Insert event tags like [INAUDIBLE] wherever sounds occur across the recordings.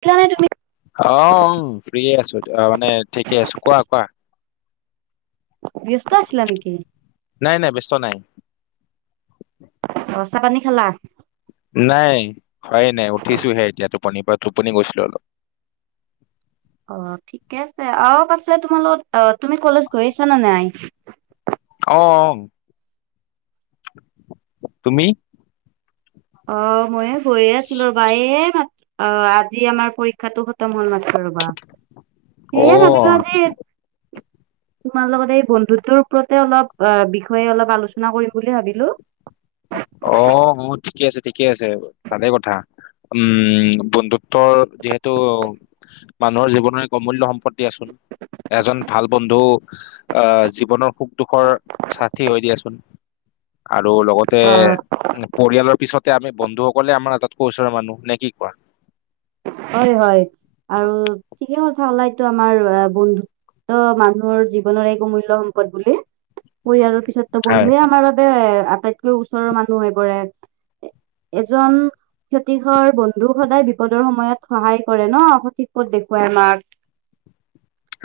তেতিয়া হ'লে তুমি ফু্ৰিয়ে আছো অঁ, মানে ঠিকে আছো। কোৱা কোৱা? ব্যস্ত আছিলা নেকি? নাই নাই ব্যস্ত নাই। চাহ পানী খালা? নাই খোৱাই নাই। উঠিছোহে এতিয়া টোপনিৰ পৰা টোপনি গৈছিলো অলপ। অঁ, ঠিকে আছে। অঁ, পাছত তোমাৰ লগত অঁ, তুমি কলেজ গৈ আছা নে নাই? অঁ, অঁ। তুমি? অঁ, ময়ে গৈয়ে আছো ৰ'বা! এই মাত্ অঁ, আজি আমাৰ পৰীক্ষাটো খতম হ'ল মানে। ৰ'বা! সেয়ে অ', ভাবিলো আজি তোমাৰ লগত এই বন্ধুত্বৰ ওপৰতে অলপ আ বিষয়ে অলপ আলোচনা কৰিম বুলি ভাবিলোঁ। [UNINTELLIGIBLE] অঁ, মোৰ ঠিকে আছে, ঠিকে আছে ভালেই কথা। উম, বন্ধুত্বৰ যিহেতু মানুহৰ জীৱনৰ এক অমূল্য সম্পদ। দিয়াচোন। এজন ভাল বন্ধু আহ জীৱনৰ সুখ দুখৰ সাঠি হৈ দিয়াচোন। আৰু লগ তে অ পৰিয়ালৰ পিছতে আমি বন্ধুসকলে আমাৰ আটাইতকৈ ওচৰৰ মানুহ। নে কি কোৱা? হয় হয় আৰু ঠিকে কথা ওলাইটো আমাৰ বন্ধু অ মানুহৰ জীৱনৰ এক অমূল্য সম্পদ বুলি। ‌কৈ আৰু পিছত ত হয় বন্ধুৱে আমাৰ বাবে আটাইতকৈ ওচৰৰ মানুহ হৈ পৰে। এজন ক্ষতিসৰ বন্ধু সদায় বিপদৰ সময়ত সহায় কৰে ন, সঠিক পথ দেখুৱাই আমাক।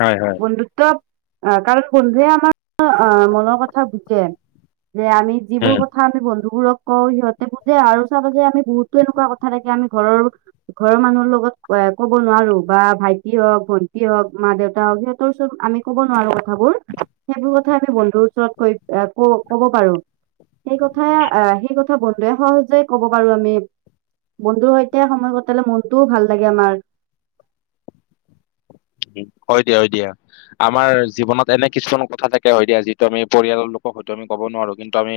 হয় হয়। বন্ধুত্ব আহ কাৰণ বন্ধুৱে আমা আহ মনৰ কথা বুজে। যে আমি উম যিবোৰ ক কথা আমি বন্ধুবোৰক কওঁ সিহঁতে বুজে আৰু চাবা যে আমি বহুতো এনেকুৱা কথা থাকে আমি ঘৰৰ ঘৰৰ মানুহ লগত এ ক'ব নোৱাৰো বা ভাইটি হওক ভন্টি হওক মা দেউতা হওক। সিহঁতৰ ওচৰত আমি ক'ব নোৱাৰো কথাবোৰ। সেইবোৰ কথা আমি বন্ধুৰ ওচৰত কৈ ক ক'ব পাৰো। সেই কথা আহ সেই ক বন্ধুৱে সহজতে কব পাৰো আমি। বন্ধুৰ সৈতে সময় কটালে মন টোও ভাল লাগে আমাৰ। উ। হয় দিয়া হয় দিয়া। আমাৰ জীৱনত এনে কিছুমান কথা থাকে হয় দিয়া। যিটো আমি পৰিয়ালৰ লোকক হয়তো আমি কব নোৱাৰো কিন্তু আমি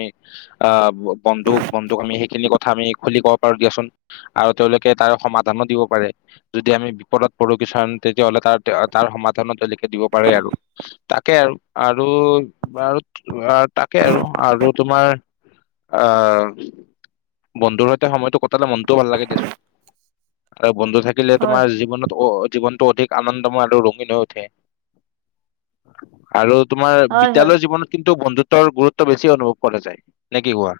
আহ বন্ধুক বন্ধুক আমি সেইখিনি কথা আমি খুলি কব পাৰো দিয়াচোন। আৰু তেওঁলোকে তাৰ সমাধানো দিব পাৰে। যদি আমি বিপদত পৰো কিছুমান তেতিয়াহ'লে তাত তাৰ সমাধানত তেওঁলোকে দিব পাৰে আৰু। তাকে আৰু আৰু [UNINTELLIGIBLE] তাকে আৰু আৰু তোমাৰ আহ বন্ধুৰ সৈতে সময়টো কটালে মনটোও ভাল লাগে দিয়াচোন। আৰু বন্ধু থাক থাকিলে হয় তোমাৰ জীৱনত জীৱনটো অধিক আনন্দময় আৰু ৰঙীন হৈ উঠে। আৰু তোমাৰ হয় হয় বিদ্যালয় জীৱনত কিন্তু বন্ধু তৰ গুৰুত্ব বেছি অনুভৱ কৰা যায়। নে কি কোৱা?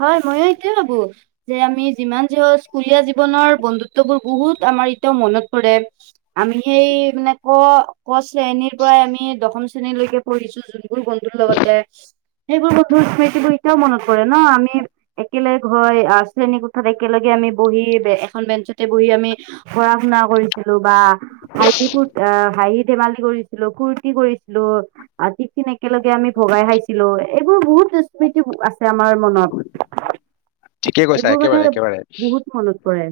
হয়, ময়ো এইটোৱে ভাবো। যে আমি যিমান যি স্কুলীয়া জীৱনৰ বন্ধুত্ব বোৰ বহুত আমাৰ এতিয়াও মনত পৰে। আমি সেই মানে ক ক শ্ৰেণীৰ পৰাই আমি দশম শ্ৰেণীলৈকে পঢ়িছো। যোন বোৰ বন্ধুৰ লগতে। সেইবোৰ বন্ধুৰ স্মৃতিবোৰ এতিয়াও মনত পৰে ন। আমি একেলগে গৈ আহ শ্ৰেণীকোঠাত একেলগে আমি বহি এখন বেঞ্চতে বহি আমি পঢ়া শুনা কৰিছিলো বা [UNINTELLIGIBLE] আহ হাঁহি ধেমালি কৰিছিলো, ফুৰ্তি কৰিছিলো। আৰু টিফিন একেলগে আমি ভগাই খাইছিলো। এইবোৰ বহুত স্মৃতি আছ আছে আমাৰ মনত। ঠিকে কৈছা এইবোৰ একেবাৰে মানে একেবাৰে বহুত মনত পৰে।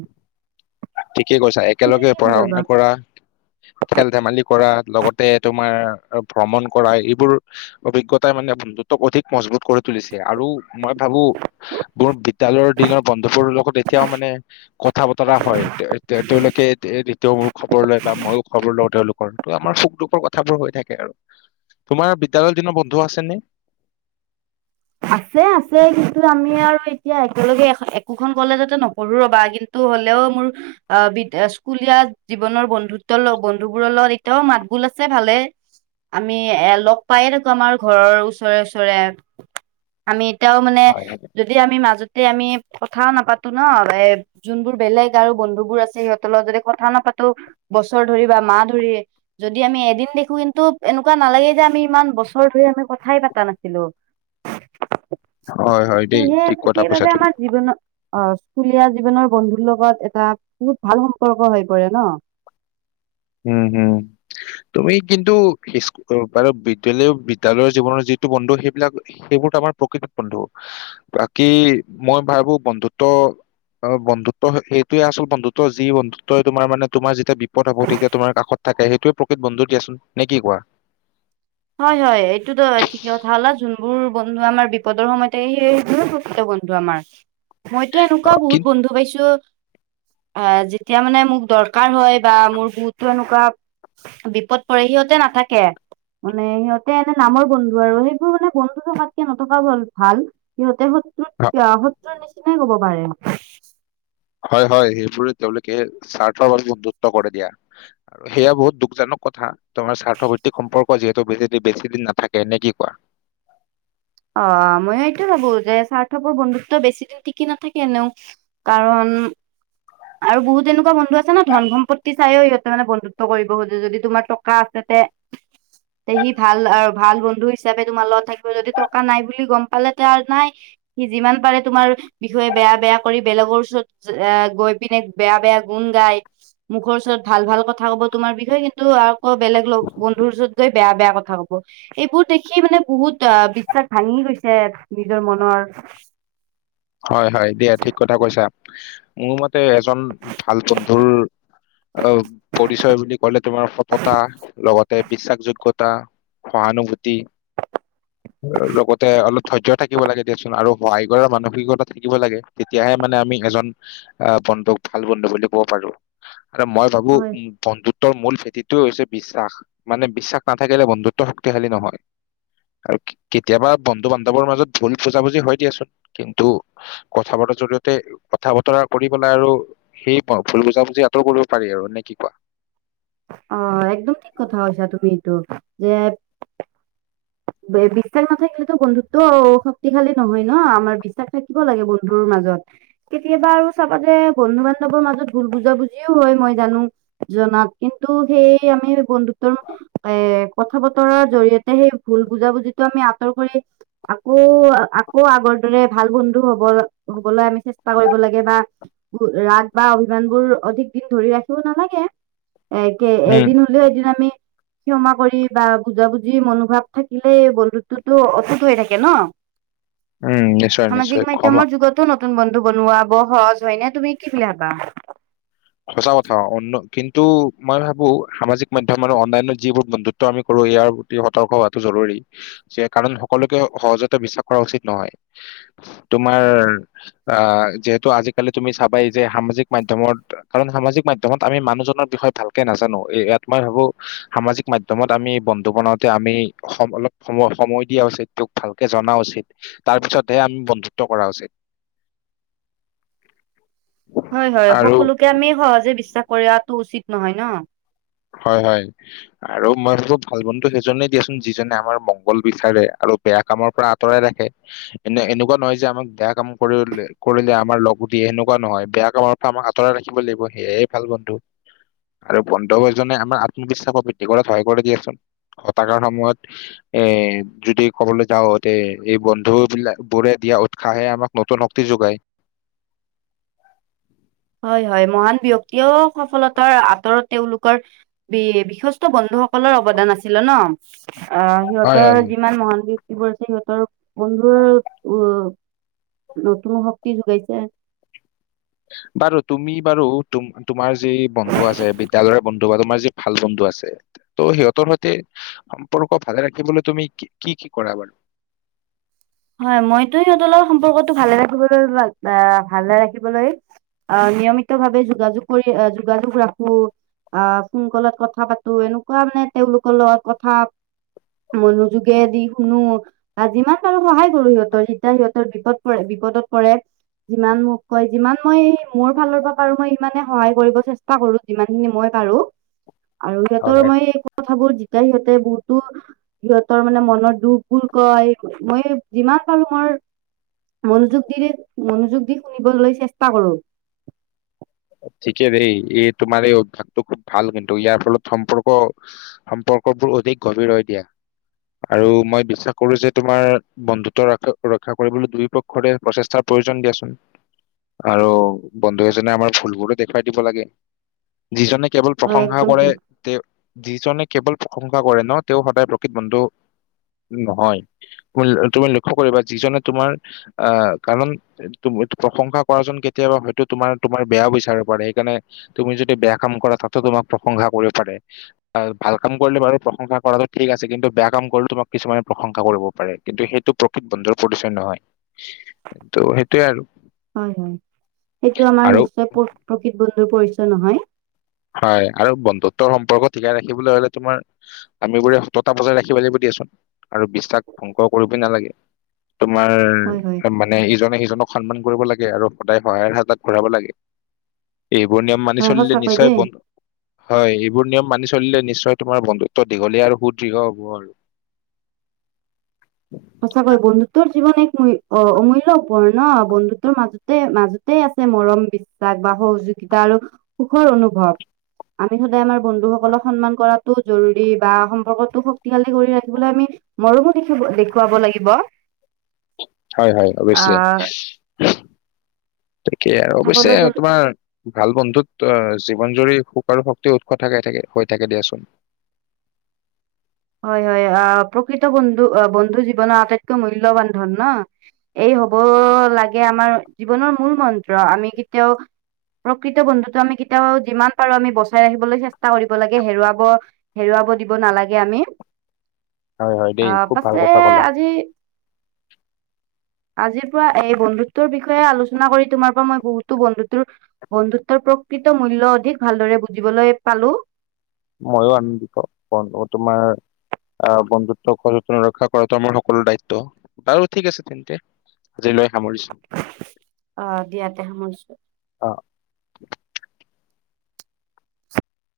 ঠিকে কৈছা। তুমি একেলগে কি বুলি পঢ়া ভাবা শুনা কৰা। খেল ধেমালি কৰা, লগতে তোমাৰ ভ্ৰমণ কৰা এইবোৰ অভিজ্ঞতাই মানে বন্ধুতক অধিক মজবুত কৰি তুলিছে আৰু মই ভাবো মোৰ বিদ্যালয়ৰ দিনৰ বন্ধুবোৰ লগত এতিয়াও মানে কথা ব টৰা হয়। তেওঁলোকে এতিয়া মোৰ খবৰ লয় বা মইও খবৰ লওঁ তেওঁলোকৰ। তো আমাৰ সুখ দুখৰ কথাবোৰ হৈ থাকে আৰু। তোমাৰ বিদ্যালয় দিনৰ বন্ধু আছেনে? আছে আছে কিন্তু আমি আৰু এতিয়া একেলগে একোখন কলেজতে নপঢ়ো ৰ'বা কিন্ টো হ'লেও মোৰ অ বি স্কুলীয়া জীৱনৰ বন্ধুত্ব ল বন্ধু বোৰৰ লগত তেওঁ মাত বোল আছে ভালে। আমি এ লগ পাইয়ে থাকো, আমাৰ ঘৰৰ ওচৰে ওচৰে। আমি এতিয়াও মানে হয়। হয় যদি আমি মাজতে আমি কথাও নাপাতো ন এই যোনবোৰ বেলেগ আৰু বন্ধুবোৰ আছে সিহঁতৰ লগত যদি কথা নাপাতো বছৰ ধৰি বা মাহ ধৰি যদি আমি এদিন দেখো কিন্তু এনেকোৱা নালাগে যে আমি ইমান বছৰ ধৰি আমি কথাই পতা নাছিলো। হয় হয়, দেই সেয়েহে ঠিক কথা কৈছা সেইবাবে তুমি। আমাৰ জীৱনত অ স্কুলীয়া জীৱনৰ বন্ধুৰ লগত এটা বহুত ভাল সম্পৰ্ক হৈ পৰে ন। হুম হুম তুমি কিন্তু বাৰু বিদ্যালয় বিদ্যালয়ৰ জীৱনৰ যিটো বন্ধু সেইবিলাক সেইবোৰতো আমাৰ প্ৰকৃত বন্ধু বাকী মই ভাবো বন্ধুত্ব অ বন্ধুত্ব সেইটোয়ে আচল বন্ধুত্ব যি বন্ধুত্বই তোমাৰ মানে তোমাৰ যেতিয়া বিপদ আপদ হ'ব তেতিয়া তোমাৰ কাষত থাকে সেইটোৱে প্ৰকৃত বন্ধু দিয়াচোন নে কি কোৱা হয় হয় এইটোতো ঠিকে কথা ক'লা যোনবোৰ বন্ধু আমাৰ বিপদৰ সময়তে সেইবোৰে প্ৰকৃত বন্ধু আমাৰ মইতো অ, এনেকোৱা বহুত কিন্তু বন্ধু পাইছো অ যেতিয়া মানে মোক দৰকাৰ হয় বা মোৰ বহুতো এনেকোৱা বিপদ পৰে সিহঁতে নাথাকে। মানে সিহঁতে এনে নামৰ বন্ধু আৰু সেইবোৰ মানে বন্ধু থকাতকে নথকাটোয়ে ভাল। সিহঁতে শত্ৰুত কে অ শত্ৰুৰ নিচিনাই কব পাৰে। হয় হয় সেইবোৰে তেওঁলোকে স্বাৰ্থৰ বাবে বন্ধুত্ব কৰে দিয়া। সেয়া বহুত দুখজনক কথা। তোমাৰ স্বাৰ্থভিত্তিক সম্পৰ্ক যিহেতু বেছিদিন বেছিদিন নাথাকে নে কি কোৱা? অ মই এইটো ভাবো যে স্বাৰ্থপৰ বন্ধুত্ব বেছি দিন টিকি নাথাকে এনেও কাৰণ আৰু বহুত এনেকোৱা বন্ধু আছে ন ধন সম্পত্তি চাইও সিহঁতে মানে বন্ধুত্ব কৰিব খোজে যদি তোমাৰ টকা আছে তে [UNINTELLIGIBLE] তে সি ভাল আৰু ভাল বন্ধু হিচাপে তোমাৰ লগত থাকিব যদি টকা নাই বুলি গম পালে তে আৰু নাই। সি যিমান পাৰে তোমাৰ বিষয়ে বেয়া বেয়া কৰি বেলেগৰ ওচৰত এ গৈ পিনে বেয়া বেয়া গুণ গায় মুখৰ ওচৰত ভাল ভাল কথা কব তোমাৰ বিষয়ে কিন্তু আকৌ বেলেগ বন্ধুৰ ওচৰত গৈ বেয়া বেয়া কথা কব। এইবোৰ দেখি মানে বহুত আ বিশ্বাস ভাঙি গৈছে নিজৰ মনৰ হয় হয় দিয়া ঠিক কথা কৈছা, মোৰ মতে এজন ভাল বন্ধুৰ অ পৰিচয় বুলি ক'লে তোমাৰ সততা লগতে বিশ্বাসযোগ্য তা সহানুভূতি লগতে অলপ ধৈৰ্য থাকিব লাগে দিয়া চোন আৰু সহায় কৰাৰ মানসিকতা থাকিব লাগে। তেতিয়াহে মানে আমি এজন আহ বন্ধুক ভাল বন্ধু বুলি ক'ব পাৰো। আৰু মই ভাবো হয় বন্ধু ত্বৰ মূল ভেটিটো হৈছে বিশ্বাস মানে বিশ্বাস নাথাকিলে বন্ধুত্ব শক্তিশালী নহয়। আৰু কে কেতিয়াবা বন্ধু বান্ধৱৰ ভুল বুজাবুজি হয় দিয়াচোন কিন্তু কথা পতাৰ জৰিয়তে কথা বতৰা কৰি পেলাই আৰু সেই বাও ভুল বুজাবুজি আঁতৰ কৰিব পাৰি আৰু নে কি কোৱা? অ একদম ঠিক কথা কৈছা তুমি এইটো যে বিশ্বাস নাথাকিলেতো বন্ধুত্বও শক্তিশালী নহয় ন আমাৰ বিশ্বাস থাকিব লাগে বন্ধুৰ মাজত। কেতিয়াবা আৰু চাবা যে বন্ধু বান্ধৱৰ মাজত ভুল বুজাবুজিও হয় মই জানো কিন্তু আমাৰ কিন্তু সেই আমি বন্ধুত্বৰ এ কথা বতৰাৰ জৰিয়তে সেই ভুল বুজাবুজিটো আমি আঁতৰ কৰি আকৌ আকৌ আগৰ দৰে ভাল বন্ধু হব হ'বলৈ আমি চেষ্টা কৰিব লাগে বা ৰাগ বা অভিমান বোৰ অধিক দিন ধৰি ৰাখিব নালাগে এই [UNINTELLIGIBLE] কোৱা? এদিন হলেও এদিন আমি ক্ষমা কৰি বা বুজাবুজি মনোভাৱ থাকিলে বন্ধুত্বতো অটুট হৈ থাকে ন? উম নিশ্চয় নিশ্চয় সামাজিক ক্ষমা মাধ্যমৰ যুগতো নতুন বন্ধু বনোৱা বৰ সহজ হয় নে তুমি কি বুলি ভাবা? সঁচা কথা [UNINTELLIGIBLE] কিন্তু মই ভাবো সামাজিক মাধ্যমৰ আৰু অনলাইনৰ যিবোৰ বন্ধু -ত্ব আমি কৰো ইয়াৰ প্ৰতি সতৰ্ক হোৱাটো জৰুৰী যে কাৰণ সকলোকে সহজতে বিশ্বাস কৰা উচিত নহয়। তোমাৰ আহ যিহেতু আজিকালি তুমি চাবাই যে সামাজিক মাধ্যমত কাৰণ সামাজিক মাধ্যমত আমি মানুহজনৰ বিষয়ে ভালকে নাজানো এই ইয়াত মই ভাবো সামাজিক মা -ধ্যমত আমি বন্ধু বনাওঁতে আমি সম অলপ সময় সময় দিয়া উচিত। তেওঁক ভালকে জনা উচিত। তাৰ পিছতহে আমি বন্ধুত্ব কৰা উচিত। [INAUDIBLE] হয়, হয়। আৰু সকলোকে আমি সহজে বিশ্বাস কৰি [UNINTELLIGIBLE] উচিত নহয় ন? হয়, হয়। আৰু মই ভাবো ভাল বন্ধু সেইজনে দিয়াচোন যিজনে আমাৰ মংগল বিচাৰে আৰু বেয়া কামৰ পৰা আঁতৰাই ৰাখে। এনে এনেকুৱা নহয় যে আমাক বেয়া কাম কৰিলে কৰিলে আমাৰ লগো দিয়ে সেনেকুৱা নহয় বেয়া কামৰ আমাক আঁতৰাই ৰাখিব লাগিব সেয়াই ভাল বন্ধু আৰু বন্ধু [UNINTELLIGIBLE] জনে আমাৰ আত্মবিশ্বাসক বৃদ্ধি কৰাত সহায় কৰে দিয়াচোন হতাশাৰ সময়ত। এ যদি ক'বলৈ যাও তে এই বন্ধু বিলাক বোৰে দিয়া উৎসাহে আমাক নতুন শক্তি যোগায়। হয়, হয়। মহান ব্যক্তিয়েও সফলতাৰ আঁতৰত তেওঁলোকৰ বি বিশিষ্ট বন্ধুসকলৰ অৱদান আছিলে ন? অ হয় সিহঁতৰ হয় যিমান মহান [UNINTELLIGIBLE] সিহঁতৰ বন্ধুৰ উ নতুন শক্তি যোগাইছে। বাৰু তুমি বাৰু তোম তোমাৰ যি বন্ধু আছে বিদ্যালয়ৰ বন্ধু বা তোমাৰ যি ভাল বন্ধু আছে ত' সিহঁতৰ সৈতে সম্পৰ্ক ভালে ৰাখিবলৈ তুমি কি কি কৰা বাৰু? হয়, মইতো সিহঁতৰ সম্পৰ্কটো ভালে ৰাখিবলৈ [UNINTELLIGIBLE] ভালে ৰাখিবলৈ আহ নিয়মিত ভাৱে যোগাযোগ কৰি আহ যোগাযোগ ৰাখো। আহ ফোন কলত কথা পাতো এনেকুৱা মানে তেওঁলোকৰ লগত কথা মনোযোগেদি শুনো বা যিমান পাৰো সহায় কৰো সিহঁতৰ যেতিয়া সিহঁতৰ বিপদ পৰে বিপদত পৰে। যিমান মোক কয় যিমান মই মোৰ ফালৰ পৰা পাৰো মই সিমানে সহায় কৰিব চেষ্টা [UNINTELLIGIBLE] যিমান খিনি মই পাৰো আৰু যিহেতু হয় হয় মই। কথাবোৰ জিতাই সিহঁতে বহুতো সিহঁতৰ মানে মনৰ দুখ বোৰ কয়। মই যিমান [UNINTELLIGIBLE] মনোযোগ দিৰে মনোযোগ দি শুনিবলৈ চেষ্টা কৰো। ঠিকে দেই এই তোমাৰ এই অভ্যাসটো খুব ভাল কিন্তু ইয়াৰ ফলত সম্পৰ্ক সম্পৰ্কবোৰ অধিক গভীৰ হৈ দিয়া আৰু মই বিশ্বাস কৰো যে তোমাৰ বন্ধুত্ব ৰ ৰক্ষা কৰিবলৈ দুয়ো পক্ষৰে প্ৰচেষ্টাৰ প্ৰয়োজন দিয়াচোন। আৰু বন্ধু এজনে আমাৰ ভুলবোৰো দেখুৱাই দিব লাগে যিজনে কেৱল হয় প্ৰশংসা একদম কৰে। ঠিক তে যিজনে কেৱল প্ৰশংসা কৰে ন তেওঁ সদায় প্ৰকৃত বন্ধু নহয়। তুমি লক্ষ্য কৰিবা যিজনে তোমাৰ কাৰণ তম প্ৰশংসা কৰা জন কেতিয়াবা হয়তো তোমাৰ তোমাৰ বেয়া বিচাৰিব পাৰে সেইকাৰণে তুমি যদি বেয়া কাম কৰা তাতো তোমাক প্ৰশংসা কৰিব পাৰে। ভাল কাম কৰিলে বাৰু প্ৰশংসা কৰাটো ঠিক আছে কিন্তু বেয়া কাম কৰিলে তোমাক কিছুমানে প্ৰশংসা কৰিব পাৰে কিন্তু সেইটো বন্দধৰ পৰিছে নহয়। প্ৰকৃত বন্ধু পৰিচয় নহয়। [UNINTELLIGIBLE] তু সেইটোৱে আৰু। হয় হয়, সেইটো আমাৰ আৰু নিশ্চয় প্ৰ প্ৰকৃত বন্ধুৰ পৰিচয় নহয়। হয় আৰু বন্ধুত্বৰ সম্পৰ্ক ঠিকেই ৰাখিবলৈ হলে তোমাৰ আমিবোৰে সততটা বজাই ৰাখিব লাগিব দিয়াচোন আৰু বিশ্বাস ধ্বংস কৰিব নালাগে। তোমাৰ হয় হয় মানে ইজনে সিজনক সন্মান কৰিব লাগে আৰু সদায় সহায়ৰ হাতাত ঘূৰাব লাগে। এইবোৰ নিয়ম মানি হয় চলিলে সঁচাকৈ নিশ্চয় দেই বন্ধু হয় এইবোৰ নিয়ম মানি চলিলে নিশ্চয় তোমাৰ বন্ধুত্ব দীঘলীয়া আৰু সুদৃঢ় হব আৰু। সঁচাকৈ বন্ধুত্বৰ জীৱন এক অ অমূল্য উপৰণ ন বন্ধুত্বৰ মাজতে মাজ তে আছে মৰম বিশ্বাস বা সহযোগিতা আৰু সুখৰ অনুভৱ। আমি সদায় আমাৰ বন্ধুসকলক সন্মান কৰাটো জৰুৰী বা সম্পৰ্কটো শক্তিশালী কৰি ৰাখিবলৈ আমি মৰমো দেখিব দেখুৱাব লাগিব। হয় হয় অৱশ্য আহ তাকেই আৰু অৱশ্যে চাবলৈ গ'লে তোমাৰ ভাল বন্ধুত অ জীৱন জুৰি সুখ আৰু শক্তি উৎস থাকে থাকে হৈ থাকে দিয়াচোন। হয় হয় আহ প্ৰকৃত বন্ধু আহ বন্ধু জীৱনৰ আটাইতকৈ মূল্যবান ধন ন। এই হব লাগে আমাৰ জীৱনৰ মূল মন্ত্ৰ আমি কেতিয়াও প্ৰকৃত বন্ধুটো আমি কেতিয়াও যিমান পাৰো আমি বচাই ৰাখিবলৈ চেষ্টা কৰিব লাগে হেৰুৱাব হেৰুৱাব দিব নালাগে আমি। হয় হয় দেই আহ খুব ভাল পাছে কথা ক'লা আজি আজিৰ পৰা এই বন্ধুত্বৰ বিষয়ে আলোচনা কৰি তোমাৰ পৰা মই বহুতো বন্ধুত্বৰ বন্ধুত্বৰ প্ৰকৃত মূল্য অধিক ভালদৰে বুজিবলৈ পালো। ময়ো আনন্দিত, [UNINTELLIGIBLE] তোমাৰ। আহ বন্ধুত্ব সচেতন ৰক্ষা কৰাটো আমাৰ সকলোৰে দায়িত্ব। বাৰু ঠিক আছে তেন্ত। আজিলৈ সামৰিছো। অ দিয়া তে সামৰিছো। অ।